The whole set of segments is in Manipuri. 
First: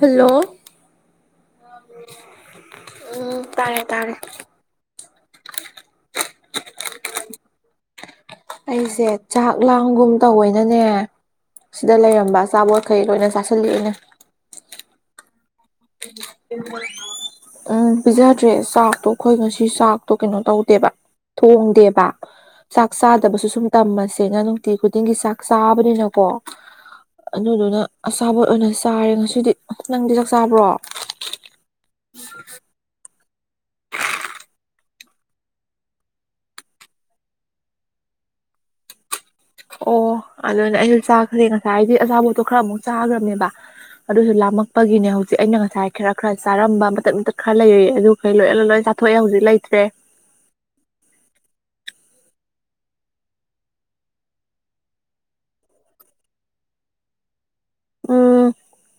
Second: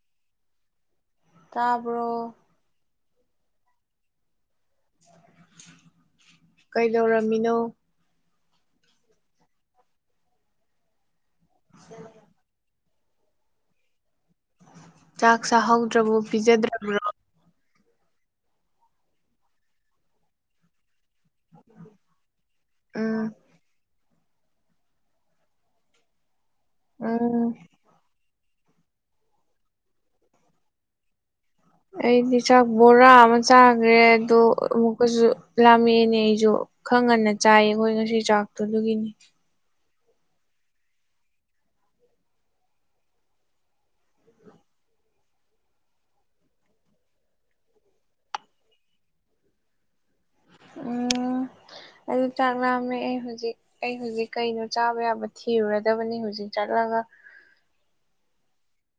ꯍꯜꯂꯣ ꯇꯥꯔꯕꯣ ꯎꯝ ꯇꯥꯔꯦ ꯇꯥꯔꯦ ꯀꯩꯗꯧꯔꯝꯃꯤꯅꯣ ꯑꯩꯁꯦ ꯆꯥꯛ ꯂꯥꯝꯒꯨꯝ ꯇꯧꯋꯦꯅꯅꯦ ꯁꯤꯗ ꯂꯩꯔꯝꯕ ꯑꯆꯥꯕꯣꯠ ꯈꯩ ꯂꯣꯏꯅ ꯆꯥꯁꯟꯔꯤ ꯑꯩꯅ ꯆꯥꯛ ꯆꯥꯍꯧ [unintelligible] ꯎꯝ ꯄꯤꯖꯗ꯭ꯔꯦ ꯆꯥꯛꯇꯣ ꯑꯈꯣꯏ ꯉꯁꯤ ꯆꯥꯛꯇꯣ ꯀꯩꯅꯣ ꯇꯧꯗꯦꯕ ꯊꯣꯡꯗꯦꯕ ꯆꯥꯛ ꯎꯝ ꯆꯥꯗꯕꯁꯨ ꯁꯨꯝ ꯇꯝꯃꯁꯦꯅ ꯅꯨꯡꯇꯤ ꯈꯨꯗꯤꯡꯒꯤ ꯆꯥꯛ ꯆꯥꯕꯅꯤꯅꯀꯣ ꯎꯝ ꯑꯗꯨꯗꯨꯅ ꯑꯆꯥꯕꯣꯠ ꯑꯣꯏꯅ ꯆꯥꯔꯦ ꯉꯁꯤꯗꯤ ꯅꯪꯗꯤ ꯆꯥꯛ ꯆꯥꯕ꯭ꯔꯣ ꯑꯩꯗꯤ ꯆꯥꯛ ꯕꯣꯔꯥ ꯑꯃ ꯆꯥꯈ꯭ꯔꯦ ꯑꯗꯨ ꯑꯃꯨꯛꯀꯖꯨ ꯂꯥꯝꯃꯦꯅꯦ ꯑꯩꯖꯨ ꯈꯔ ꯉꯟꯅ ꯆꯥꯏꯌꯦ ꯑꯩꯈꯣꯏ ꯉꯁꯤ ꯆꯥꯛꯇꯨ ꯑꯗꯨꯒꯤꯅꯤ ꯑꯣ ꯑꯗꯨꯅ ꯑꯩꯁꯨ ꯆꯥꯈ꯭ꯔꯦ ꯉꯁꯥꯏꯗꯤ ꯑꯆꯥꯄꯣꯠꯇꯣ ꯈꯔ ꯑꯃꯨꯛ ꯆꯥꯒꯔꯝꯅꯦꯕ ꯑꯗꯨꯁꯨ ꯂꯥꯝꯃꯛꯄꯒꯤꯅꯦ ꯍꯧꯖꯤꯛ ꯑꯩꯅ ꯉꯁꯥꯏ ꯈꯔ ꯈꯔ ꯆꯥꯔꯝꯕ ꯃꯇꯠ ꯃꯇꯠ ꯈꯔ ꯂꯩꯔꯌꯦ ꯑꯗꯨ ꯍꯂꯣꯏ ꯑꯂꯣꯏ ꯆꯥꯊꯣꯛꯑꯦ ꯍꯧꯖꯤꯛ ꯂꯩꯇ꯭ꯔꯦ ꯑꯥ ꯑꯩꯗꯨ ꯆꯥꯛ ꯂꯥꯝꯃꯛꯑꯦ ꯑꯩ ꯍꯨꯖꯤꯛ ꯑꯩ ꯍꯨꯖꯤꯛ ꯀꯩꯅꯣ ꯆꯥꯕ ꯌꯥꯕ ꯊꯤꯔꯨꯔꯗꯕꯅꯤ ꯍꯧꯖꯤꯛ ꯆꯠꯂꯒ ꯎꯝ [inaudible]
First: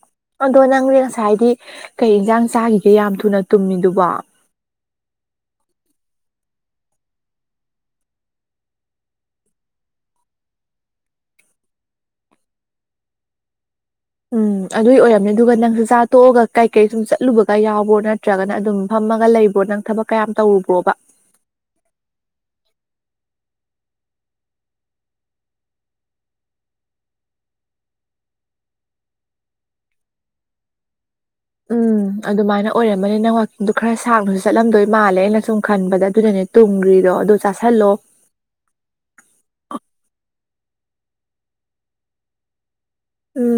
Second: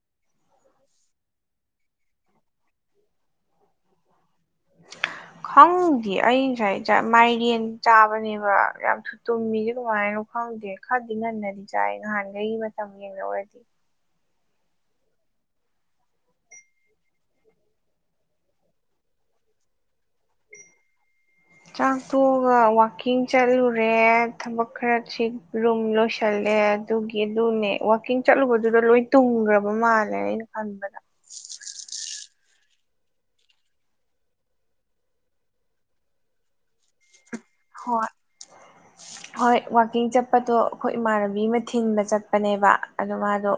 ꯑꯗꯣ ꯅꯪꯗꯤ ꯉꯁꯥꯏꯗꯤ ꯀꯩ ꯏꯟꯖꯥꯡ ꯆꯥꯒꯤꯒꯦ ꯌꯥꯝ ꯊꯨꯅ ꯇꯨꯝꯃꯤꯗꯨꯕꯣ [inaudible] ꯈꯪꯗꯦ ꯑꯩ ꯉꯁꯥꯏ ꯆꯥ ꯃꯥꯏꯔꯦꯟ ꯆꯥꯕꯅꯦꯕ ꯌꯥꯝ ꯊꯨ ꯇꯨꯝꯃꯤꯖꯦ ꯀꯃꯥꯏꯅꯅꯣ ꯈꯪꯗꯦ ꯈꯔꯗꯤ ꯉꯟꯅꯗꯤ ꯆꯥꯏ ꯉꯍꯥꯟꯒꯩ ꯃꯇꯝ ꯌꯦꯡꯅꯧꯔꯗꯤ ꯎꯝ ꯑꯗꯨꯏ ꯑꯣꯏꯔꯝꯅꯤ ꯑꯗꯨꯒ ꯅꯪꯁꯨ ꯆꯥ ꯇꯣꯛꯑꯒ ꯀꯥꯏ ꯀꯩ ꯁꯨꯝ ꯆꯠꯂꯨꯕꯒ ꯌꯥꯎꯕ꯭ꯔꯣ ꯅꯠꯇ꯭ꯔꯒꯅ ꯑꯗꯨꯝ ꯐꯝꯃꯒ ꯂꯩꯕ꯭ꯔꯣ ꯅꯪ ꯊꯕꯛ ꯀꯌꯥꯝ ꯇꯧꯔꯨꯕ꯭ꯔꯣꯕ ꯆꯥꯛꯇꯣꯛꯑꯒ ꯋꯥꯛꯀꯤꯡ ꯆꯠꯂꯨꯔꯦ ꯊꯕꯛ ꯈꯔ ꯊꯤ ꯔꯨꯝ ꯂꯣꯏꯁꯜꯂꯦ ꯑꯗꯨꯒꯤ ꯑꯗꯨꯅꯦ ꯋꯥꯀꯤꯡ ꯆꯠꯂꯨꯕꯗꯨꯗ ꯂꯣꯏ ꯇꯨꯡꯈ꯭ꯔꯕ ꯃꯥꯜꯂꯦ ꯑꯩꯅ ꯈꯟꯕꯗ ꯎꯝ ꯑꯗꯨꯃꯥꯏꯅ ꯑꯣꯏꯔꯝꯃꯅꯤ ꯅꯪ ꯋꯥꯛꯀꯤꯡꯗꯨ ꯈꯔ ꯁꯥꯡꯅꯁꯨ ꯆꯠꯂꯝꯗꯣꯏ ꯃꯥꯜꯂꯦ ꯑꯩꯅ ꯁꯨꯝ ꯈꯟꯕꯗ ꯑꯗꯨꯅꯅꯦ ꯇꯨꯝꯒ꯭ꯔꯤꯗꯣ ꯑꯗꯣ ꯆꯥꯥꯁꯜꯂꯣ ꯍꯣꯏ ꯍꯣꯏ ꯋꯥꯛꯀꯤꯡ ꯆꯠꯄꯗꯣ ꯑꯈꯣꯏ ꯏꯃꯥꯟꯅꯕꯤ ꯑꯃ ꯊꯤꯟꯕ ꯆꯠꯄꯅꯦꯕ ꯑꯗꯨ ꯃꯥꯗꯣ ꯎꯝ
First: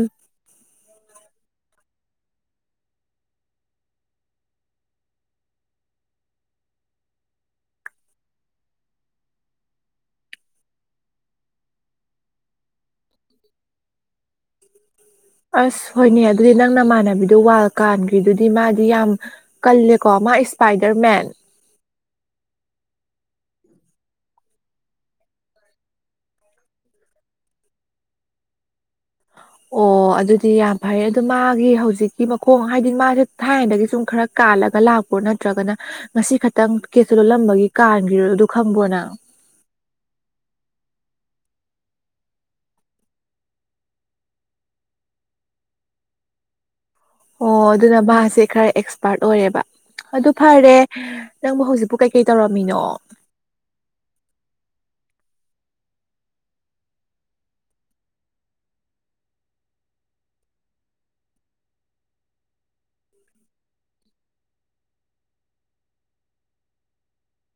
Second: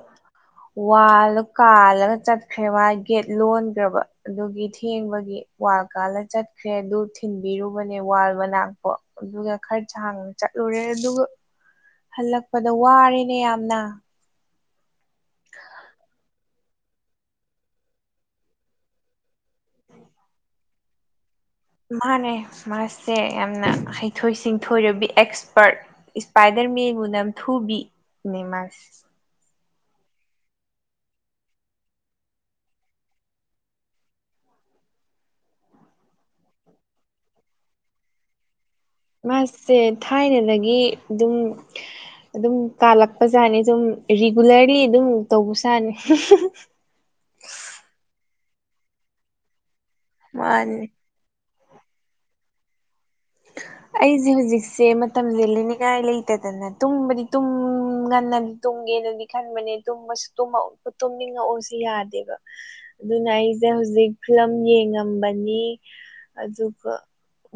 ꯋꯥꯜꯂꯣ ꯀꯥꯜꯂꯒ ꯆꯠꯈ꯭ꯔꯦ ꯃꯥꯏ ꯒꯦꯠ ꯂꯣꯟꯒ꯭ꯔꯕ ꯑꯗꯨꯒꯤ ꯊꯦꯡꯕꯒꯤ ꯋꯥꯜ ꯀꯥꯜꯂ ꯆꯠꯈ꯭ꯔꯦ ꯑꯗꯨ ꯊꯤꯟꯕꯤꯔꯨꯕꯅꯦ ꯋꯥ ꯃꯅꯥꯛꯄꯣ ꯑꯗꯨꯒ ꯈꯔ ꯁꯥꯡꯅ ꯆꯠꯂꯨꯔꯦ ꯑꯗꯨꯒ ꯍꯜꯂꯛꯄꯗ ꯋꯥꯔꯦꯅꯦ ꯌꯥꯝꯅ ꯑꯁ ꯍꯣꯏꯅꯦ ꯑꯗꯨꯗꯤ ꯅꯪ ꯅꯃꯥꯟꯅꯕꯤꯗꯣ ꯋꯥꯜ ꯀꯥꯟꯒ꯭ꯔꯤꯗꯨꯗꯤ ꯃꯥꯗꯤ ꯌꯥꯝ ꯀꯜꯂꯦꯀꯣ ꯃꯥ ꯏꯁꯄꯥꯏꯗꯔ ꯃꯦꯟ ꯃꯥꯅꯦ ꯃꯥꯁꯦ ꯌꯥꯝꯅ ꯍꯩꯊꯣꯏ ꯁꯤꯡꯊꯣꯏꯔꯕꯤ ꯑꯦꯛꯁꯄꯔꯠ ꯏꯁꯄꯥꯏꯗꯔ ꯃꯦꯟꯕꯨ ꯅꯝꯊꯨꯕꯤꯅꯦ ꯃꯥꯁꯦ ꯑꯣ ꯑꯗꯨꯗꯤ ꯌꯥꯝ ꯐꯔꯦ ꯑꯗꯣ ꯃꯥꯒꯤ ꯍꯧꯖꯤꯛꯀꯤ ꯃꯈꯣꯡ ꯍꯥꯏꯗꯤ ꯃꯥꯖꯦ ꯊꯥꯏꯅꯗꯒꯤ ꯁꯨꯝ ꯈꯔ ꯀꯥꯜꯂꯒ ꯂꯥꯛꯄ꯭ꯔꯣ ꯅꯠꯇ꯭ꯔꯒꯅ ꯉꯁꯤ ꯈꯛꯇꯪ ꯀꯦꯇꯣ ꯂꯣꯜꯂꯝꯕꯒꯤ ꯀꯥꯟꯒꯤꯔꯣ ꯑꯗꯨ ꯈꯪꯕ꯭ꯔꯣ ꯅꯪ ꯃꯥꯏꯁꯦ ꯊꯥꯏꯅꯗꯒꯤ ꯗꯨꯝ ꯑꯗꯨꯝ ꯀꯥꯜꯂꯛꯄꯖꯥꯠꯅꯤ ꯑꯗꯨꯝ ꯔꯤꯒꯨꯂꯔꯔꯤ ꯑꯗꯨꯝ ꯇꯧꯕꯆꯥꯅꯤ ꯑꯣ ꯑꯗꯨꯅ ꯃꯥꯁꯦ ꯈꯔ ꯑꯦꯛꯁꯄꯥꯔꯠ ꯑꯣꯏꯔꯦꯕ ꯑꯗꯨ ꯐꯔꯦ ꯃꯥꯅꯤ ꯅꯪꯕꯨ ꯍꯧꯖꯤꯛꯄꯨ ꯀꯩꯀꯩ ꯇꯧꯔꯝꯃꯤꯅꯣ [inaudible] ꯑꯩꯖꯦ ꯍꯣꯖꯤꯛꯁꯦ ꯃꯇꯝꯖꯦ ꯂꯦꯟꯅꯤꯡꯉꯥꯏ ꯂꯩꯇꯗꯅ ꯇꯨꯝꯕꯗꯤ ꯇꯨꯝ ꯉꯟꯅꯟ ꯇꯨꯝꯒꯦꯅꯗꯤ ꯈꯟꯕꯅꯦ ꯇꯨꯝꯕꯁ ꯇꯨꯝꯃꯧ ꯇꯨꯝꯅꯤꯉꯛ ꯑꯣꯁꯦ ꯌꯥꯗꯦꯕ ꯑꯗꯨꯅ ꯑꯩꯖꯦ ꯍꯧꯖꯤꯛ ꯐꯤꯂꯝ ꯌꯦꯡꯉꯝꯕꯅꯤ ꯑꯗꯨꯒ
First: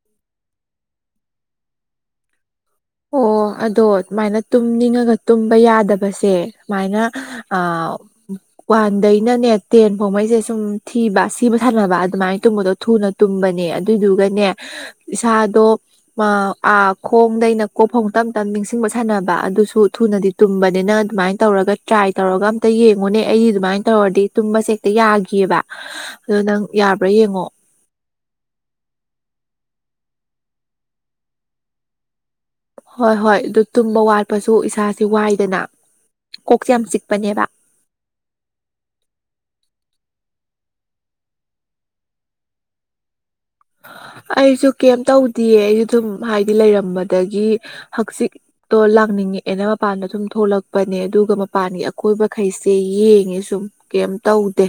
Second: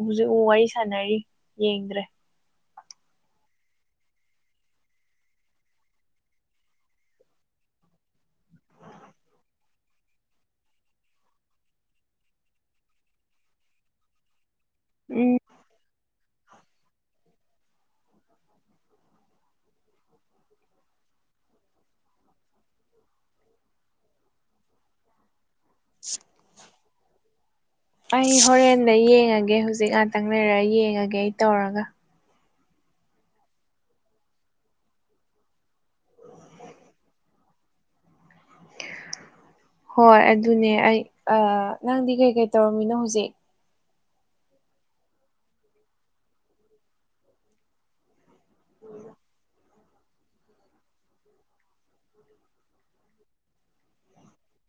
ꯍꯨꯖꯤꯛ ꯑꯃꯨꯛ ꯋꯥꯔꯤ ꯁꯥꯟꯅꯔꯤ ꯌꯦꯡꯗ꯭ꯔꯦ ꯑꯣ ꯑꯗꯣ ꯑꯗꯨꯨꯃꯥꯏꯅ ꯇꯨꯝꯅꯤꯡꯉꯒ ꯇꯨꯝꯕ ꯌꯥꯗꯕꯁꯦ ꯁꯨꯃꯥꯏꯅ ꯑꯥ ꯋꯥꯟꯗꯩꯅꯅꯦ ꯇꯦꯟ ꯐꯥꯎꯉꯩꯁꯦ ꯁꯨꯝ ꯊꯤꯕ ꯁꯤꯕ ꯁꯥꯟꯅꯕ ꯑꯗꯨꯃꯥꯏꯅ ꯇꯨꯝꯕꯗꯣ ꯊꯨꯅ ꯇꯨꯝꯕꯅꯦ ꯑꯗꯨꯗꯨꯒꯅꯦ ꯎꯝ ꯏꯁꯥꯗꯣ ꯃꯥ ꯑꯥ ꯈꯣꯡꯗꯩꯅ ꯀꯣꯛ ꯐꯧ ꯇꯝ ꯇꯝ ꯅꯤꯡꯁꯤꯡꯕ ꯁꯥꯟꯅꯕ ꯑꯗꯨꯁꯨ ꯊꯨꯅꯗꯤ ꯇꯨꯝꯕꯅꯤ ꯅ ꯑꯗꯨꯃꯥꯏꯅ ꯇꯧꯔꯒ ꯇ꯭ꯔꯥꯏ ꯇꯧꯔꯒ ꯑꯝꯇ ꯌꯦꯡꯉꯨꯅꯦ ꯑꯩꯗꯤ ꯑꯗꯨꯃꯥꯏꯅ ꯇꯧꯔꯗꯤ ꯇꯨꯝꯕꯁꯦ ꯍꯦꯛꯇ ꯌꯥꯈꯤꯑꯕ [unintelligible] ꯑꯗꯨ ꯅꯪ ꯌꯥꯕ꯭ꯔꯥ ꯌꯦꯡꯉꯣ ꯑꯩ ꯍꯣꯔꯦꯟꯗꯩ ꯌꯦꯡꯉꯒꯦ ꯍꯧꯖꯤꯛ ꯉꯥꯛꯇꯪ ꯂꯩꯔ ꯌꯦꯡꯉꯒꯦ ꯑꯩ ꯇꯧꯔꯒ ꯍꯣꯏ ꯍꯣꯏ ꯑꯗꯨ ꯇꯨꯝꯕ ꯋꯥꯠꯄꯁꯨ ꯏꯁꯥꯥꯁꯦ ꯋꯥꯏꯗꯅ ꯀꯣꯛꯁꯦ ꯌꯥꯝ ꯆꯤꯛꯄꯅꯦꯕ ꯍꯣꯏ ꯑꯗꯨꯅꯦ ꯑꯩ ꯑꯥ ꯅꯪꯗꯤ ꯀꯩ ꯀꯩ ꯇꯧꯔꯝꯃꯤꯅꯣ ꯍꯧꯖꯤꯛ ꯑꯩꯁꯨ ꯀꯩꯝ ꯇꯧꯗꯤꯌꯦ ꯑꯩꯁꯨ ꯑꯗꯨꯝ ꯍꯥꯏꯗꯤ ꯂꯩꯔꯝꯕꯗꯒꯤ ꯍꯛꯆꯤꯛ ꯇꯣ ꯂꯥꯡꯅꯤꯡꯉꯛꯑꯦꯅ ꯃꯄꯥꯟꯗ ꯗꯨꯝ ꯊꯣꯛꯂꯛꯄꯅꯦ ꯑꯗꯨꯒ ꯃꯄꯥꯟꯒꯤ ꯑꯀꯣꯏꯕꯈꯩꯁꯦ ꯌꯦꯡꯉꯦ ꯁꯨꯝ ꯀꯩꯝ ꯇꯧꯗꯦ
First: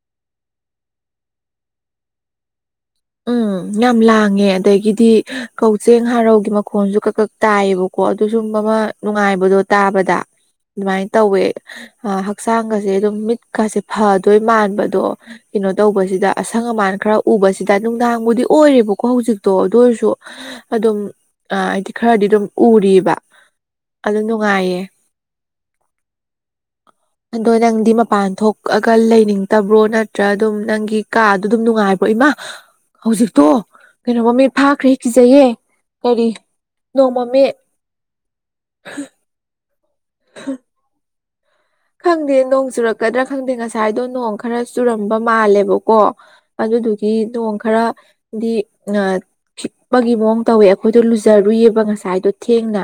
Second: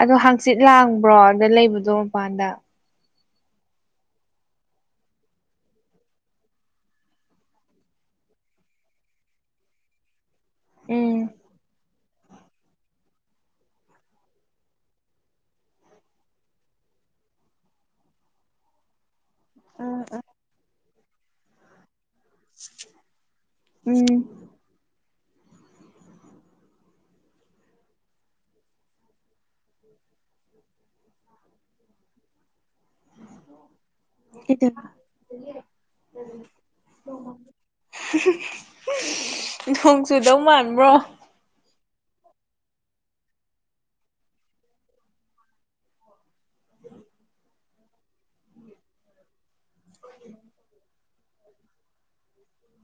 ꯑꯗꯣ ꯍꯥꯡꯆꯤꯠ ꯂꯥꯡꯕ꯭ꯔꯣ ꯑꯗ ꯂꯩꯕꯗꯣ ꯃꯄꯥꯟꯗ ꯎꯝ ꯌꯥꯝ ꯂꯥꯡꯉꯦ ꯑꯗꯒꯤꯗꯤ ꯀꯧꯖꯦꯡ ꯍꯥꯔꯧꯒꯤ ꯃꯈꯣꯟꯁꯨ ꯀꯛ ꯀꯛ ꯇꯥꯏꯌꯦꯕꯀꯣ ꯑꯗꯨ ꯁꯨꯝꯕ ꯑꯃ ꯅꯨꯡꯉꯥꯏꯕꯗꯣ ꯇꯥꯕꯗ ꯑꯗꯨꯃꯥꯏꯅ ꯎꯝ ꯇꯧꯋꯦ ꯍꯛꯆꯥꯡꯒꯁꯦ ꯑꯗꯨꯝ ꯃꯤꯠꯀꯁꯦ ꯐꯗꯣꯏ ꯃꯥꯟꯕꯗꯣ ꯀꯩꯅꯣ ꯇꯧꯕꯁꯤꯗ ꯑꯁꯪ ꯑꯃꯥꯟ ꯈꯔ ꯎꯕꯁꯤ ꯁꯤꯗ ꯅꯨꯡꯗꯥꯡꯕꯨꯗꯤ ꯑꯣꯏꯔꯦꯕꯀꯣ ꯍꯧꯖꯤꯛꯇꯣ ꯑꯗꯨ ꯎꯝ ꯑꯣꯏꯔꯁꯨ ꯑꯗꯨꯝ ꯑꯥ ꯍꯥꯏꯗꯤ ꯈꯔꯗꯤ ꯑꯗꯨꯝ ꯎꯔꯤꯕ ꯑꯗꯨ ꯎꯝ ꯅꯨꯡꯉꯥꯏꯌꯦ [unintelligible] ꯑꯗꯣ ꯅꯪꯗꯤ ꯃꯄꯥꯟ ꯊꯣꯛꯑꯒ ꯂꯩꯅꯤꯡꯗꯕ꯭ꯔꯣ ꯅꯠꯇ꯭ꯔ ꯑꯗꯨꯝ ꯅꯪꯒꯤ ꯀꯥꯗꯣ ꯑꯗꯨꯝ ꯅꯨꯡꯉꯥꯏꯕ꯭ꯔꯣ ꯏꯃꯥ ꯍꯧꯖꯤꯛꯇꯣ ꯀꯩꯅꯣ ꯃꯃꯤꯠ ꯐꯥꯈ꯭ꯔꯦ ꯀꯤꯖꯩꯌꯦ ꯀꯔꯤ ꯅꯣꯡ ꯃꯥꯃꯤꯠ [unintelligible] ꯅꯣꯡ ꯆꯨꯗꯧ ꯃꯥꯟꯕ꯭ꯔꯣ ꯈꯪꯗꯦ ꯅꯣꯡ ꯆꯨꯔꯛꯀꯗ꯭ꯔꯥ ꯈꯪꯗꯦ ꯉꯁꯥꯏꯗꯣ ꯅꯣꯡ ꯈꯔ ꯆꯨꯔꯝꯕ ꯃꯥꯜꯂꯦꯕꯀꯣ ꯑꯗꯨꯗꯨꯒꯤ ꯅꯣꯡ ꯈꯔ ꯗꯤ ꯑ ꯈꯤꯛꯄꯒꯤ ꯃꯑꯣꯡ ꯇꯧꯋꯦ ꯑꯩꯈꯣꯏꯗꯣ ꯂꯨꯖꯔꯨꯏꯌꯦꯕ ꯉꯁꯥꯏꯗꯣ ꯊꯦꯡꯅ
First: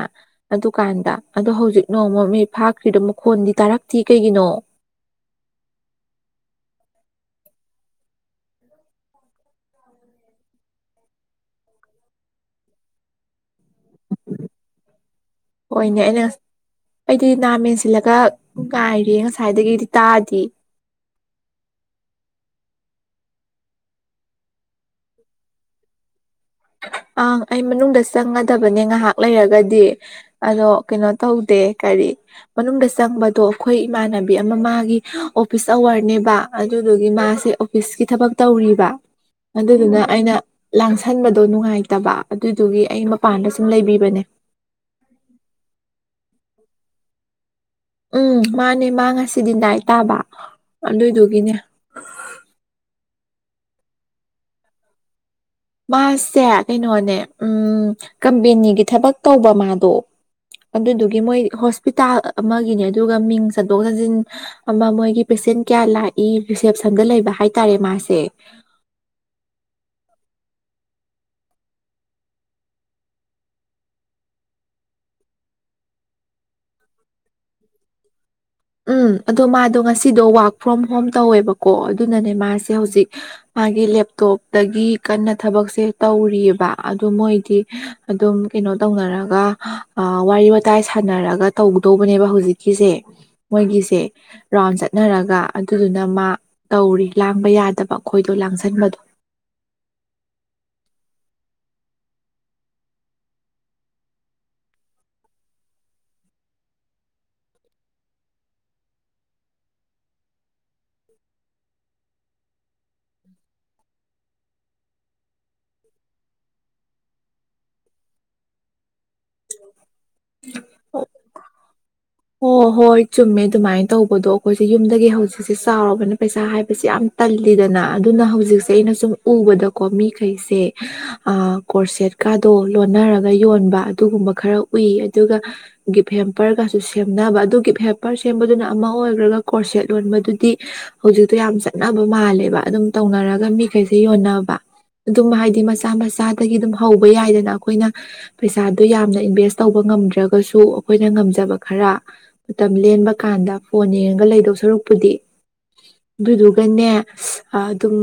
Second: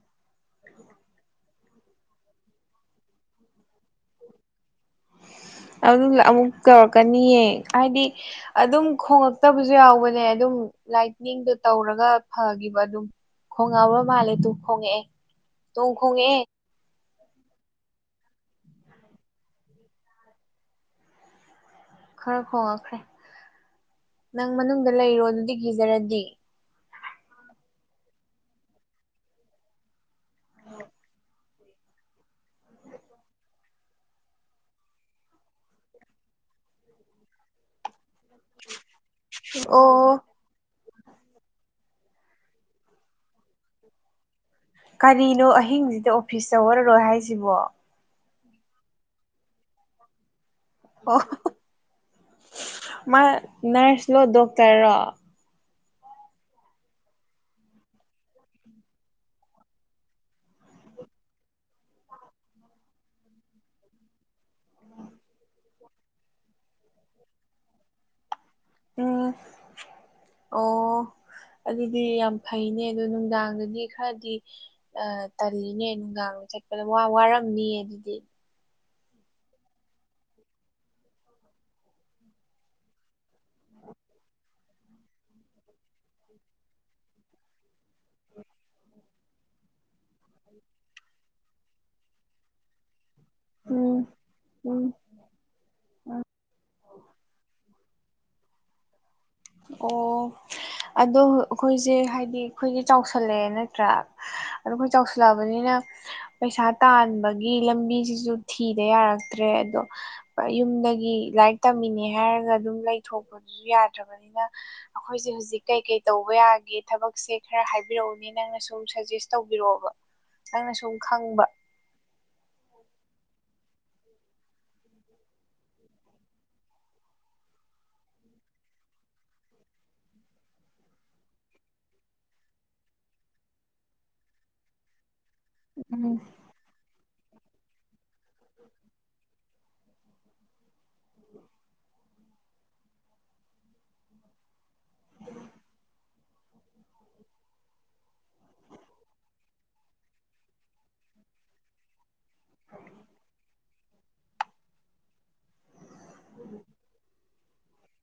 ꯑꯗꯨꯀꯥꯟꯗ ꯑꯗꯣ ꯍꯧꯖꯤꯛ ꯅꯣꯡꯃ ꯃꯤꯠ ꯐꯥꯈ꯭ꯔꯤꯗꯣ ꯃꯈꯣꯟꯗꯤ ꯇꯥꯔꯛꯇꯤꯌꯦ ꯀꯩꯒꯤꯅꯣ ꯑꯗꯨ ꯑꯃꯨꯛ ꯇꯧꯔꯛꯀꯅꯤꯌꯦ ꯍꯥꯏꯗꯤ ꯑꯗꯨꯝ ꯈꯣꯉꯛꯇꯕꯁꯨ ꯌꯥꯎꯕꯅꯦ ꯑꯗꯨꯝ ꯂꯥꯏꯠꯅꯤꯡꯗꯣ ꯇꯧꯔꯒ ꯐꯈꯤꯕ ꯑꯗꯨꯝ ꯈꯣꯡꯉꯛꯑꯕ꯭ꯔ ꯃꯥꯜꯂꯦ ꯇꯨ ꯈꯣꯡꯉꯛꯑꯦ ꯅꯣꯡ ꯍꯣꯏꯅꯦ ꯑꯩꯅ ꯈꯣꯡꯉꯛꯑꯦ ꯑꯩꯗꯤ ꯅꯥ ꯃꯦꯟꯁꯤꯜꯂꯒ ꯉꯥꯏꯔꯦ ꯉꯁꯥꯏꯗꯒꯤꯗꯤ ꯇꯥꯗꯤꯌꯦ ꯈꯔ ꯈꯣꯡꯉꯛꯈ꯭ꯔꯦ ꯅꯪ ꯃꯅꯨꯡꯗ ꯂꯩꯔꯣ ꯑꯗꯨꯗꯤ ꯀꯤꯖꯔꯗꯤ ꯑ ꯑꯩ ꯃꯅꯨꯡꯗ ꯆꯪꯒꯗꯕꯅꯦ ꯉꯥꯏꯍꯥꯛ ꯂꯩꯔꯒꯗꯤ ꯑꯗꯣ ꯀꯩꯅꯣ ꯇꯧ ꯗꯦ ꯀꯥꯔꯤ ꯃꯅꯨꯡꯗ ꯆꯪꯕꯗꯣ ꯑꯩꯈꯣꯏ ꯏꯃꯥꯟꯅꯕꯤ ꯑꯃ ꯃꯥꯒꯤ ꯑꯣꯐꯤꯁ ꯑꯋꯥꯔꯅꯦꯕ ꯑꯗꯨꯗꯨꯒꯤ ꯃꯥꯁꯦ ꯑꯣꯐꯤꯁꯀꯤ ꯊꯕꯛ ꯇꯧꯔꯤꯕ ꯑꯗꯨꯗꯨꯅ ꯑꯣ ꯑꯩꯅ ꯂꯥꯡꯁꯟꯕ ꯗꯣ ꯅꯨꯡꯉꯥꯏꯇꯕ ꯑꯗꯨꯏꯗꯨꯒꯤ ꯑꯩ ꯃꯄꯥꯟꯗ ꯁꯨꯝ ꯂꯩꯕꯤꯕꯅꯦ ꯀꯔꯤꯅꯣ ꯑꯍꯤꯡꯁꯤꯗ ꯑꯣꯐꯤꯁ ꯑꯋꯔꯔꯣ ꯍꯥꯏꯁꯤꯕꯣ ꯎꯝ ꯃꯥꯅꯦ ꯃꯥ ꯉꯁꯤꯗꯤ ꯅꯥꯏꯠ ꯇꯥꯕ ꯑꯣ ꯑꯗꯨꯏꯗꯨꯒꯤꯅꯦ ꯃꯥ ꯅꯔꯁ ꯂꯣ ꯗꯣꯛꯇꯔꯔꯣ ꯃꯥꯁꯦ ꯀꯩꯅꯣꯅꯦ ꯎꯝ ꯀꯝꯄꯦꯅꯤꯒꯤ ꯊꯕꯛ ꯇꯧꯕ ꯃꯥꯗꯣ ꯑꯗꯨꯗꯨꯒꯤ ꯃꯣꯏ ꯍꯣꯁꯄꯤꯇꯥꯜ ꯑꯃꯒꯤꯅꯦ ꯑꯗꯨꯒ ꯃꯤꯡ ꯆꯟꯊꯣꯛ ꯆꯟꯁꯤꯟ ꯑꯃ ꯃꯣꯏꯒꯤ ꯄꯦꯁꯦꯟ ꯀꯌꯥ ꯂꯥꯛꯏ ꯔꯤꯁꯦꯞꯁꯟꯗ ꯂꯩꯕ ꯍꯥꯏꯇꯥꯔꯦ ꯃꯥꯁꯦ ꯎꯝ ꯑꯣ ꯑꯗꯨꯗꯤ ꯌꯥꯝ ꯐꯩꯅꯦ ꯑꯗꯨ ꯅꯨꯡꯗꯥꯡꯗꯗꯤ ꯈꯔꯗꯤ ꯑ ꯇꯜꯂꯤꯅꯦ ꯅꯨꯡꯗꯥꯡ ꯆꯠꯄꯗ ꯋꯥ ꯋꯥꯔꯝꯅꯤꯌꯦ ꯑꯗꯨꯗꯤ ꯎꯝ ꯑꯗꯣ ꯃꯥꯗꯣ ꯉꯁꯤꯗꯣ ꯋꯥꯔꯛ ꯐ꯭ꯔꯣꯝ ꯍꯣꯝ ꯇꯧꯋꯦꯕꯀꯣ ꯑꯗꯨꯅꯅꯦ ꯃꯥꯁꯦ ꯍꯧꯖꯤꯛ ꯃꯥꯒꯤ ꯂꯦꯞꯇꯣꯞꯇꯒꯤ ꯀꯟꯅ ꯊꯕꯛꯁꯦ ꯇꯧꯔꯤꯑꯕ ꯑꯗꯨ ꯃꯣꯏꯗꯤ ꯑꯗꯨꯝ ꯀꯩꯅꯣ ꯇꯧꯅꯔꯒ ꯋꯥꯔꯤ ꯋꯥꯇꯥꯏ ꯁꯥꯟꯅꯔꯒ ꯇꯧꯗꯧꯕꯅꯦꯕ ꯍꯧꯖꯤꯛꯀꯤꯁꯦ ꯃꯣꯏꯒꯤꯁꯦ ꯎꯝ ꯔꯥꯎꯟ ꯎꯝ ꯆꯠꯅꯔꯒ ꯑꯗꯨꯗꯨꯅ ꯃꯥ ꯇꯧꯔꯤ ꯂꯥꯡꯕ ꯌꯥꯗꯕ ꯑꯩꯈꯣꯏꯗꯣ ꯂꯥꯡꯁꯟꯕꯗꯣ ꯑꯣ ꯑꯗꯣ ꯑꯩꯈꯣꯏꯁꯦ ꯍꯥꯏꯗꯤ ꯑꯩꯈꯣꯏꯗꯤ ꯆꯥꯎꯁꯜꯂꯛꯑꯦ ꯅꯠꯇ꯭ꯔꯥ ꯑꯩꯈꯣꯏ ꯆꯥꯎꯁꯤꯜꯂꯛꯑꯕꯅꯤꯅ ꯄꯩꯁꯥ ꯇꯥꯟꯕꯒꯤ ꯂꯝꯕꯤꯁꯤꯁꯨ ꯊꯤꯗ ꯌꯥꯔꯛꯇ꯭ꯔꯦ ꯑꯗꯣ ꯌꯨꯝꯗꯒꯤ ꯂꯥꯏꯔꯤꯛ ꯇꯝꯃꯤꯅꯦ ꯍꯥꯏꯔꯒ ꯑꯗꯨꯝ ꯂꯩꯊꯣꯛꯄꯗꯨꯁꯨ ꯌꯥꯗ꯭ꯔꯕꯅꯤꯅ ꯑꯩꯈꯣꯏꯁꯦ ꯍꯧꯖꯤꯛ ꯀꯩꯀꯩ ꯇꯧꯕ ꯌꯥꯒꯦ ꯊꯕꯛꯁꯦ ꯈꯔ ꯍꯥꯏꯕꯤꯔꯛꯎꯅꯦ ꯅꯪꯅ ꯁꯨꯝ ꯁꯖꯦꯁ ꯇꯧꯕꯤꯔꯛꯑꯣꯕ ꯅꯪꯅ ꯁꯨꯝ ꯈꯪꯕ ꯍꯣ ꯍꯣꯏ ꯆꯨꯝꯃꯦ ꯑꯗꯨꯃꯥꯏꯅ ꯇꯧꯕꯗꯣ ꯑꯩꯈꯣꯏꯁꯦ ꯌꯨꯝꯗꯒꯤ ꯍꯧꯖꯤꯛꯁꯦ ꯆꯥꯎꯔꯕꯅꯤ ꯄꯩꯁꯥ ꯍꯥꯏꯁꯦ ꯌꯥꯝ ꯇꯜꯂꯤꯗꯅ ꯑꯗꯨꯅ ꯍꯧꯖꯤꯛꯁꯦ ꯑꯩꯅ ꯁꯨꯝ ꯎꯕꯗꯀꯣ ꯃꯤꯈꯩꯁꯦ ꯑ ꯀꯣꯔꯁꯦꯠꯀꯥꯗꯣ ꯂꯣꯟꯅꯔꯒ ꯌꯣꯟꯕ ꯑꯗꯨꯒꯨꯝꯕ ꯈꯔ ꯎꯏ ꯑꯗꯨꯒ ꯒꯤꯞ ꯎꯝ ꯍꯦꯝꯄꯔꯒꯁꯨ ꯁꯦꯝꯅꯕ ꯑꯗꯨ ꯒꯤꯞ ꯍꯦꯝꯄꯔ ꯁꯦꯝꯕꯗꯨꯅ ꯑꯃ ꯑꯣꯏꯈ꯭ꯔꯒ ꯀꯣꯔꯁꯦꯠ ꯂꯣꯟꯕꯗꯨꯗꯤ ꯍꯧꯖꯤꯛꯇꯣ ꯌꯥꯝ ꯆꯠꯅꯕ ꯃꯥꯜꯂꯦꯕ ꯑꯗꯨꯝ ꯇꯧꯅꯔꯒ ꯃꯤꯈꯩꯁꯦ ꯌꯣꯟꯅꯕ ꯑꯗꯨꯝ ꯍꯥꯏꯗꯤ ꯃꯆꯥ ꯃꯆꯥꯗꯒꯤ ꯑꯗꯨꯝ ꯍꯧꯕ ꯌꯥꯏꯗꯅ ꯑꯩꯈꯣꯏꯅ ꯄꯩꯁꯥꯗꯨꯣ ꯌꯥꯝꯅ ꯏꯟꯚꯦꯁ ꯇꯧꯕ ꯉꯝꯗ꯭ꯔꯒꯁꯨ ꯑꯩꯈꯣꯏꯅ ꯉꯝꯖꯕ ꯈꯔ ꯃꯇꯝ ꯂꯦꯟꯕ ꯀꯥꯟꯗ ꯐꯣꯟ ꯌꯦꯡꯉꯒ ꯂꯩꯗꯧ ꯁꯔꯨꯛꯄꯨꯗꯤ ꯑꯗꯨꯗꯨꯒꯅꯦ ꯑꯗꯨꯝ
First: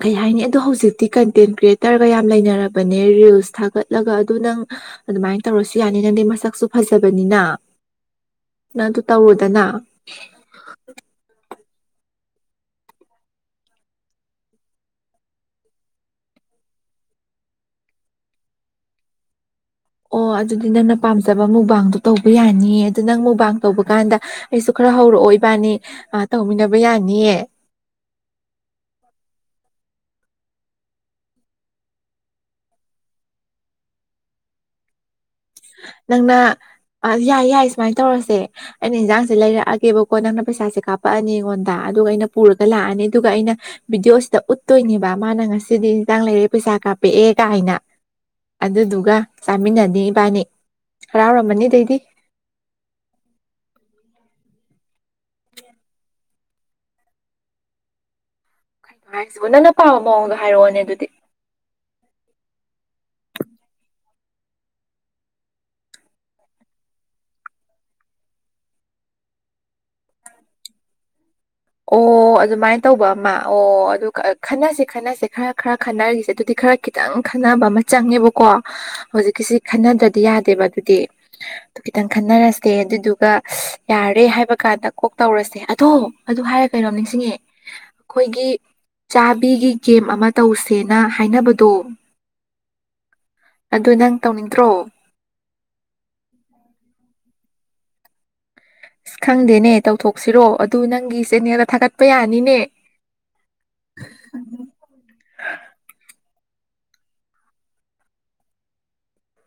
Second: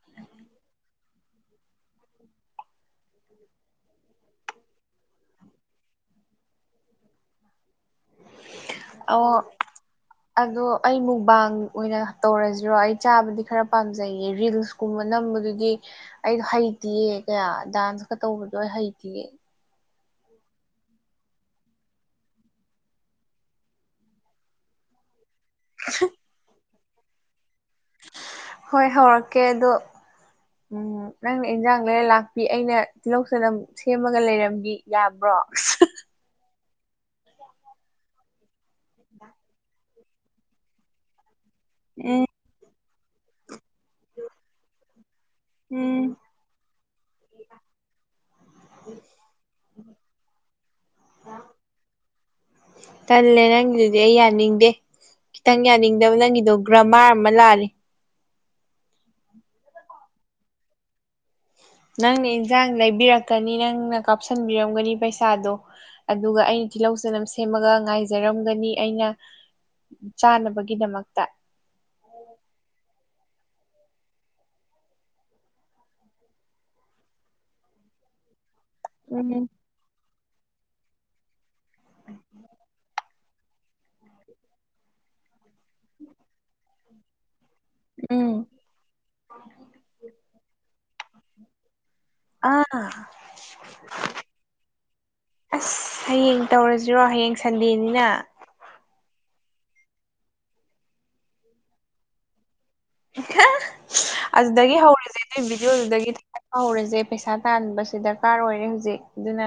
ꯀꯩ ꯍꯥꯏꯅꯤ ꯑꯗꯣ ꯍꯧꯖꯤꯛ ꯗꯤ ꯀꯟꯇꯦꯟ ꯀ꯭ꯔꯤꯌꯦꯇꯔꯒ ꯌꯥꯝ ꯂꯩꯅꯔꯕꯅꯦ ꯔꯤꯜꯁ ꯊꯥꯒꯠꯂꯒ ꯑꯗꯨ ꯅꯪ ꯑꯗꯨꯃꯥꯏꯅ ꯇꯧꯔꯁꯨ ꯌꯥꯅꯤ ꯅꯪꯗꯤ ꯃꯁꯛꯁꯨ ꯐꯖꯕꯅꯤꯅ ꯅꯪ ꯑꯗꯨ ꯑꯣ ꯇꯧꯔꯣꯗꯅ ꯑꯗꯣ ꯑꯩ ꯃꯨꯛꯕꯥꯡ ꯑꯣꯏꯅ ꯇꯧꯔꯁꯤꯔꯣ ꯑꯩ ꯆꯥꯕꯗꯤ ꯈꯔ ꯄꯥꯝꯖꯩꯌꯦ ꯔꯤꯜꯁ ꯀꯨꯝꯕ ꯅꯝꯕꯗꯨꯒꯤ ꯑꯩꯗꯣ ꯍꯩꯇꯦꯌꯦ ꯀꯌꯥ ꯗꯥꯟꯁꯀ ꯇꯧꯕꯗꯣ ꯑꯩ ꯍꯩꯇꯦꯌꯦ ꯑꯣ ꯑꯗꯨꯗꯤ ꯅꯪꯅ ꯄꯥꯝꯖꯕ ꯃꯨꯕꯥꯡꯗꯣ ꯇꯧꯕ ꯌꯥꯅꯤꯌꯦ ꯑꯗꯨ ꯅꯪ ꯃꯨꯕꯥꯡ ꯇꯧꯕ ꯀꯥꯟꯗ ꯑꯩꯁꯨ ꯈꯔ ꯍꯧꯔꯛꯑꯣꯏ ꯏꯕꯥꯅꯤ ꯇꯧꯃꯤꯟꯅꯕ ꯌꯥꯅꯤꯌꯦ ꯍꯣꯏ ꯍꯧꯔꯛꯀꯦ ꯑꯗꯣ ꯎꯝ ꯅꯪꯅ ꯏꯟꯖꯥꯡ ꯂꯩꯔ ꯂꯥꯛꯄꯤ ꯑꯩꯅ ꯇꯤꯜꯍꯧ ꯆꯥꯅꯝ ꯁꯦꯝꯃꯒ ꯂꯩꯔꯝꯕꯤ ꯌꯥꯕ꯭ꯔꯣ ꯅꯪꯅ ꯌꯥꯏ ꯌꯥꯏ ꯁꯨꯃꯥꯏꯅ ꯇꯧꯔꯁꯦ ꯑꯩꯅ ꯏꯟꯖꯥꯡꯁꯦ ꯂꯩꯔꯛꯑꯒꯦꯕꯀꯣ ꯅꯪꯅ ꯄꯩꯁꯥꯁꯦ ꯀꯥꯞ ꯄꯛꯑꯅꯤ ꯑꯩꯉꯣꯟꯗ ꯑꯗꯨꯒ ꯎꯝ ꯑꯩꯅ ꯄꯨꯔꯒ ꯂꯥꯛꯑꯅꯤ ꯑꯗꯨꯒ ꯑꯩꯅ ꯚꯤꯗꯤꯑꯣꯁꯤꯗ ꯎꯠꯇꯣꯏꯅꯦꯕ ꯃꯥꯅ ꯉꯁꯤꯗꯤ ꯎꯝ ꯏꯟꯖꯥꯡ ꯂꯩꯔꯛꯑꯦ ꯄꯩꯁꯥ ꯀꯥꯞꯄꯛꯑꯦ ꯀꯥꯏꯅ ꯑꯗꯨꯗꯨꯒ ꯆꯥꯃꯤꯟꯅꯅꯤ ꯏꯕꯥꯅꯤ ꯍꯔꯥꯎꯔꯝꯃꯅꯤ ꯑꯗꯩꯗꯤ ꯇꯜꯂꯦ ꯅꯪꯒꯤꯗꯨꯗꯤ ꯑꯩ ꯌꯥꯅꯤꯡꯗꯦ ꯈꯤꯇꯪ ꯌꯥꯅꯤꯡꯗꯕ ꯅꯪꯒꯤꯗꯣ ꯒ꯭ꯔꯃꯥꯔ ꯑꯃ ꯂꯥꯜꯂꯦ ꯍꯥꯏꯁꯤꯕꯨ ꯅꯪꯅ ꯄꯥꯕ ꯃꯑꯣꯡꯗꯣ ꯍꯥꯏꯔꯛꯑꯣꯅꯦ ꯑꯗꯨꯗꯤ ꯅꯪꯅ ꯏꯟꯖꯥꯡ ꯂꯩꯕꯤꯔꯛꯀꯅꯤ ꯅꯪꯅ ꯀꯥꯞꯁꯤꯟꯕꯤꯔꯝꯒꯅꯤ ꯄꯩꯁꯥꯗꯣ ꯑꯗꯨꯒ ꯑꯩꯅ ꯇꯤꯜꯍꯧ ꯆꯅꯝ ꯁꯦꯝꯃꯒ ꯉꯥꯏꯖꯔꯝꯒꯅꯤ ꯑꯩꯅ ꯆꯥꯅꯕꯒꯤꯗꯃꯛꯇ ꯑꯣ ꯑꯗꯨꯃꯥꯏꯅ ꯇꯧꯕ ꯑꯃ ꯑꯣ ꯑꯗꯨ ꯈꯟꯅꯁꯤ ꯈꯟꯅꯁꯤ ꯈꯔ ꯈꯔ ꯈꯟꯅꯔꯤꯁꯦ ꯑꯗꯨꯗꯤ ꯈꯔ ꯈꯤꯇꯪ ꯈꯟꯅꯕ ꯑꯃ ꯆꯪꯉꯦꯕꯀꯣ ꯎꯝ ꯍꯧꯖꯤꯛꯀꯤꯁꯤ ꯈꯟꯅꯗ꯭ꯔꯗꯤ ꯌꯥꯗꯦꯕ ꯑꯗꯨꯗꯤ ꯑꯗꯨ ꯈꯤꯇꯪ ꯈꯟꯅꯔꯁꯦ ꯑꯗꯨꯗꯨꯒ ꯌꯥꯔꯦ ꯍꯥꯏꯕꯀꯥꯟꯗ ꯀꯣꯛ ꯇꯧꯔꯁꯦ ꯑꯗꯣ ꯍꯥꯏꯔꯦ ꯀꯩꯅꯣꯝ ꯅꯤꯡꯁꯤꯡꯉꯦ ꯎꯝ ꯑꯩꯈꯣꯏꯒꯤ ꯆꯥꯕꯤꯒꯤ ꯒꯦꯝ ꯑꯃ ꯇꯧꯁꯦ ꯁꯦꯅ ꯍꯥꯏꯅꯕꯗꯣ ꯑꯥ ꯑꯗꯨ ꯅꯪ ꯇꯧꯅꯤꯡꯗ꯭ꯔꯣ ꯑꯁ ꯍꯌꯦꯡ ꯇꯧꯔꯁꯤꯔꯣ ꯍꯌꯦꯡ ꯁꯟꯗꯦꯅꯤꯅ ꯑꯁ ꯈꯪꯗꯦꯅꯦ ꯇꯧꯊꯣꯛꯁꯤꯔꯣ ꯑꯗꯨ ꯅꯪꯒꯤ ꯆꯦꯅꯦꯜꯗ ꯊꯥꯒꯠꯄ ꯌꯥꯅꯤꯅꯦ [inaudible] ꯑꯗꯨꯗꯒꯤ ꯍꯧꯔ‌ꯦꯁꯦ ꯅꯣꯏ ꯚꯤꯗꯤꯑꯣꯗꯨꯗꯒꯤ ꯊꯥꯒꯠꯄ ꯍꯧꯔꯁꯦ ꯄꯩꯁꯥ ꯇꯥꯟꯕꯁꯦ ꯗꯔꯀꯥꯔ ꯑꯣꯏꯔꯦ ꯍꯧꯖꯤꯛ ꯑꯗꯨꯅ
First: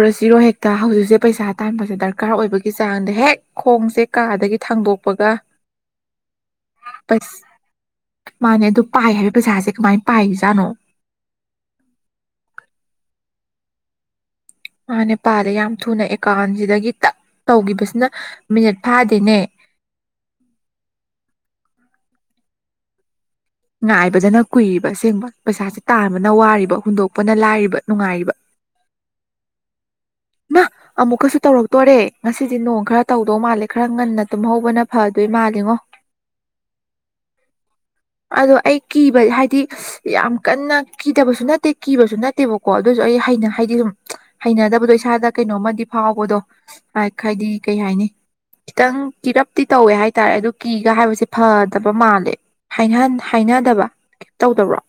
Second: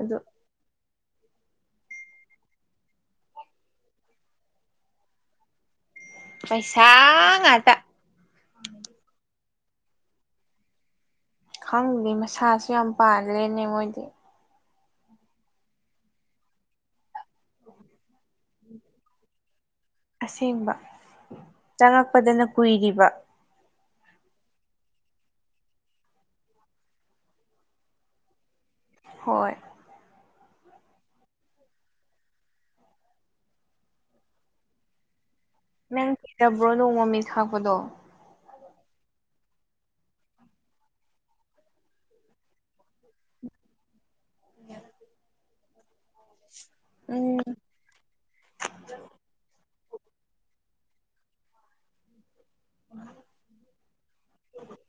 ꯑꯗꯨ ꯍꯦꯛ ꯍꯧꯖꯤꯛꯁꯦ ꯄꯩꯁꯥ ꯇꯥꯟꯕꯁꯦ ꯗꯔꯀꯥꯔ ꯑꯣꯏꯕꯒꯤ ꯆꯥꯡꯗ ꯍꯦꯛ ꯈꯣꯡꯁꯦ ꯀꯥꯗꯒꯤ ꯊꯥꯡꯗꯣꯛꯄꯒ ꯄꯩꯁꯥ ꯉꯥꯛꯇ ꯃꯥꯅꯦ ꯑꯗꯨ ꯄꯥꯏ ꯍꯥꯏꯕ ꯄꯩꯁꯥꯁꯦ ꯀꯃꯥꯏꯅ ꯄꯥꯏꯔꯤꯖꯥꯠꯅꯣ ꯈꯪꯗꯦ ꯃꯁꯥꯁꯨ ꯌꯥꯝ ꯄꯥꯜꯂ‌ꯦꯅꯦ ꯃꯣꯏꯗꯤ ꯃꯥꯅꯦꯄꯥꯜꯂ‌ꯦ ꯌꯥꯝ ꯊꯨꯅ ꯑꯦꯀꯥꯎꯟꯖꯤꯗꯒꯤ ꯇꯛ ꯇꯧꯈꯤꯕꯁꯤꯅ ꯃꯤꯅꯤꯠ ꯐꯥꯗꯦꯅꯦ ꯑꯁꯦꯡꯕ ꯆꯪꯉꯛꯄꯗꯅ ꯀꯨꯏꯔꯤꯕ ꯉꯥꯏꯕꯗꯅ ꯀꯨꯏꯔꯤꯕ ꯑꯁꯦꯡꯕ ꯄꯩꯁꯥꯁꯦ ꯇꯥꯟꯕꯅ ꯋꯥꯔꯤꯕ ꯍꯨꯟꯗꯣꯛꯄꯅ ꯂꯥꯏꯔꯤꯕ ꯅꯨꯡꯉꯥꯏꯔꯤꯕ ꯍꯣꯏ ꯑꯃꯨꯛꯀꯁꯨ ꯇꯧꯔꯛꯇꯣꯔꯦ ꯉꯁꯤꯗꯤ ꯅꯣꯡ ꯈꯔ ꯇꯧꯗꯧ ꯃꯥꯜꯂꯦ ꯈꯔ ꯉꯟꯅ ꯇꯨꯝꯍꯧꯕꯅ ꯐꯗꯣꯏ ꯃꯥꯜꯂꯤꯉꯣ ꯅꯪ ꯀꯤꯖꯕ꯭ꯔ‌ꯣ ꯅꯣꯡ ꯃꯃꯤꯠ ꯈꯥꯛꯄꯗꯣ ꯑꯗꯣ ꯑꯩ ꯀꯤꯕꯗꯤ ꯍꯥꯏꯗꯤ ꯌꯥꯝ ꯀꯟꯅ ꯀꯤꯗꯕꯁꯨ ꯅꯠꯇꯦ ꯀꯤꯕꯁꯨ ꯅꯠꯇꯦꯕꯀꯣ ꯑꯗꯨꯁꯨ ꯑꯩ ꯍꯥꯏꯅ ꯍꯥꯏꯗꯤ ꯁꯨꯝ ꯍꯩꯅꯗꯕꯗꯣ ꯏꯁꯥꯗ ꯀꯩꯅꯣꯝꯃꯗꯤ ꯐꯥꯎꯕꯗꯣ ꯎꯝ ꯍꯥꯏꯗꯤ ꯀꯩ ꯍꯥꯏꯅꯤ ꯈꯤꯇꯪ ꯀꯤꯔꯞꯇꯤ ꯇꯧꯋꯦ ꯍꯥꯏꯇꯥꯔꯦ ꯑꯗꯨ ꯀꯤꯒ ꯍꯥꯏꯕꯁꯦ ꯐꯗꯕ ꯃꯥꯜꯂꯦ ꯍꯥꯏꯅꯍꯟ ꯍꯥꯏꯅꯗꯕ ꯇꯧꯗꯕ꯭ꯔꯣ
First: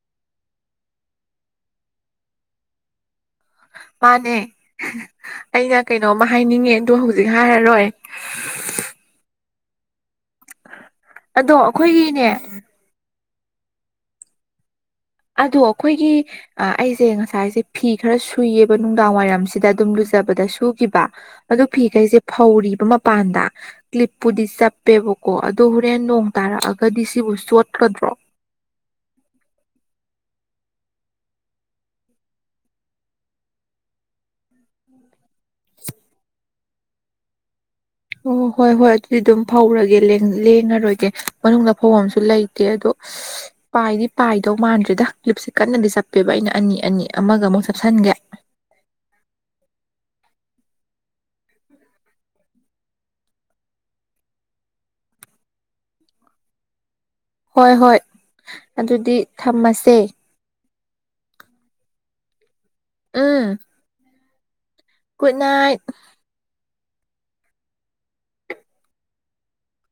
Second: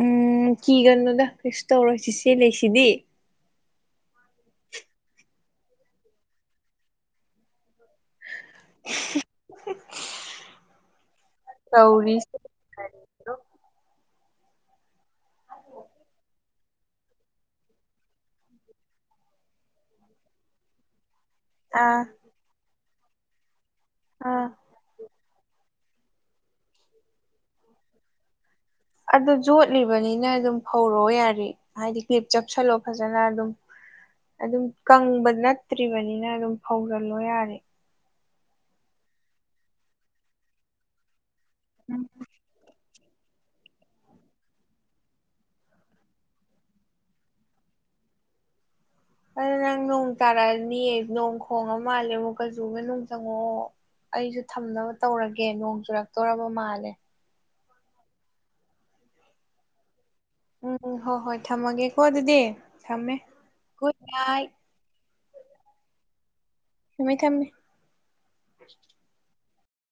ꯎꯝ ꯀꯤꯒꯅꯨꯗ ꯀꯩꯁꯨ ꯇꯧꯔ‌ꯣꯏ ꯆꯤꯆꯦ ꯂꯩꯁꯤꯗꯤ ꯃꯥꯅꯦ ꯑꯩꯅ ꯀꯩꯅꯣꯝꯃ ꯍꯥꯏꯅꯤꯡꯉꯦ ꯗ‌ꯣ ꯍꯧꯖꯤꯛ ꯍꯥꯏꯔꯔꯣꯏ ꯑꯗꯣ ꯑꯩꯈꯣꯏꯒꯤꯅꯦ ꯇꯧꯔꯤꯁꯦ ꯑꯗꯣ ꯑꯩꯈꯣꯏꯒꯤ ꯑꯥ ꯑꯩꯁꯦ ꯉꯁꯥꯏꯁꯦ ꯐꯤ ꯈꯔ ꯁꯨꯏꯌꯦꯕ ꯅꯨꯡꯗꯥꯡ ꯋꯥꯏꯔꯝꯁꯤꯗ ꯑꯗꯨꯝ ꯂꯨꯖꯕꯗ ꯁꯨꯈꯤꯕ ꯑꯗꯨ ꯑꯥ ꯐꯤꯈꯩꯁꯦ ꯐꯧꯔꯤꯕ ꯃꯄꯥꯟꯗ ꯀ꯭ꯂꯤꯞꯄꯨꯗꯤ ꯑꯥ ꯆꯞ ꯄꯦꯕꯀꯣ ꯑꯗꯣ ꯍꯣꯔꯦꯟ ꯅꯣꯡ ꯇꯥꯔꯛꯑꯒꯗꯤ ꯁꯤꯕꯨ ꯆꯣꯠꯀꯗ꯭ꯔꯣ ꯑꯗꯨ ꯆ‌ꯣꯠꯂꯤꯕꯅꯤꯅ ꯑꯗꯨꯝ ꯐꯧꯔ‌ꯣ ꯌꯥꯔꯦ ꯍꯥꯏꯗꯤ ꯀ꯭ꯂꯤꯞ ꯆꯞꯁꯜꯂꯣ ꯐꯖꯅ ꯑꯗꯨꯝ ꯑꯗꯨꯝ ꯀꯪꯕ ꯅꯠꯇ꯭ꯔꯤꯕꯅꯤꯅ ꯑꯗꯨꯝ ꯐꯧꯖꯤꯜꯂꯣ ꯌꯥꯔꯦ ꯑꯣ ꯍꯣꯏ ꯍꯣꯏ ꯑꯗꯨꯗꯤ ꯑꯗꯨꯝ ꯐꯧꯔꯒꯦ ꯂꯦꯡꯉꯔꯣꯏꯒꯦ ꯃꯅꯨꯡꯗ ꯐꯧꯕꯝꯁꯨ ꯂꯩꯇꯦ ꯑꯗꯣ ꯄꯥꯏꯗꯤ ꯄꯥꯏꯗꯧ ꯃꯥꯟꯗ꯭ꯔꯦꯗ ꯀ꯭ꯂꯤꯞꯁꯤ ꯀꯟꯅꯗꯤ ꯆꯠꯄꯦꯕ ꯑꯩꯅ ꯑꯅꯤ ꯑꯅꯤ ꯑꯃꯒ ꯑꯃꯨꯛ ꯆꯞꯁꯤꯟꯒꯦ ꯑꯗꯨ ꯅꯪ ꯅꯣꯡ ꯇꯥꯔꯛꯑꯅꯤꯌꯦ ꯅꯣꯡ ꯈꯣꯡꯉ ꯃꯥꯜꯂꯦ ꯑꯃꯨꯛꯖꯨ ꯃꯅꯨꯡ ꯆꯪꯉꯛꯑꯣ ꯑꯩꯖꯨ ꯊꯝꯅꯕ ꯇꯧꯔꯒꯦ ꯅꯣꯡ ꯆꯨꯔꯛꯇꯧꯔꯕ ꯃꯥꯜꯂꯦ ꯍꯣꯏ-ꯍꯣꯏ ꯑꯗꯨꯗꯤ ꯊꯝꯃꯥꯁꯦ ꯎꯝ ꯍꯣꯏ-ꯍꯣꯏ ꯊꯝꯃꯒꯦꯀꯣ ꯑꯗꯨꯗꯤ ꯊꯝꯃꯦ ꯎꯝ ꯒꯨꯗ ꯅꯥꯏꯠ ꯒꯨꯗ ꯅꯥꯏꯠ ꯊꯝꯃꯦ-ꯊꯝꯃꯦ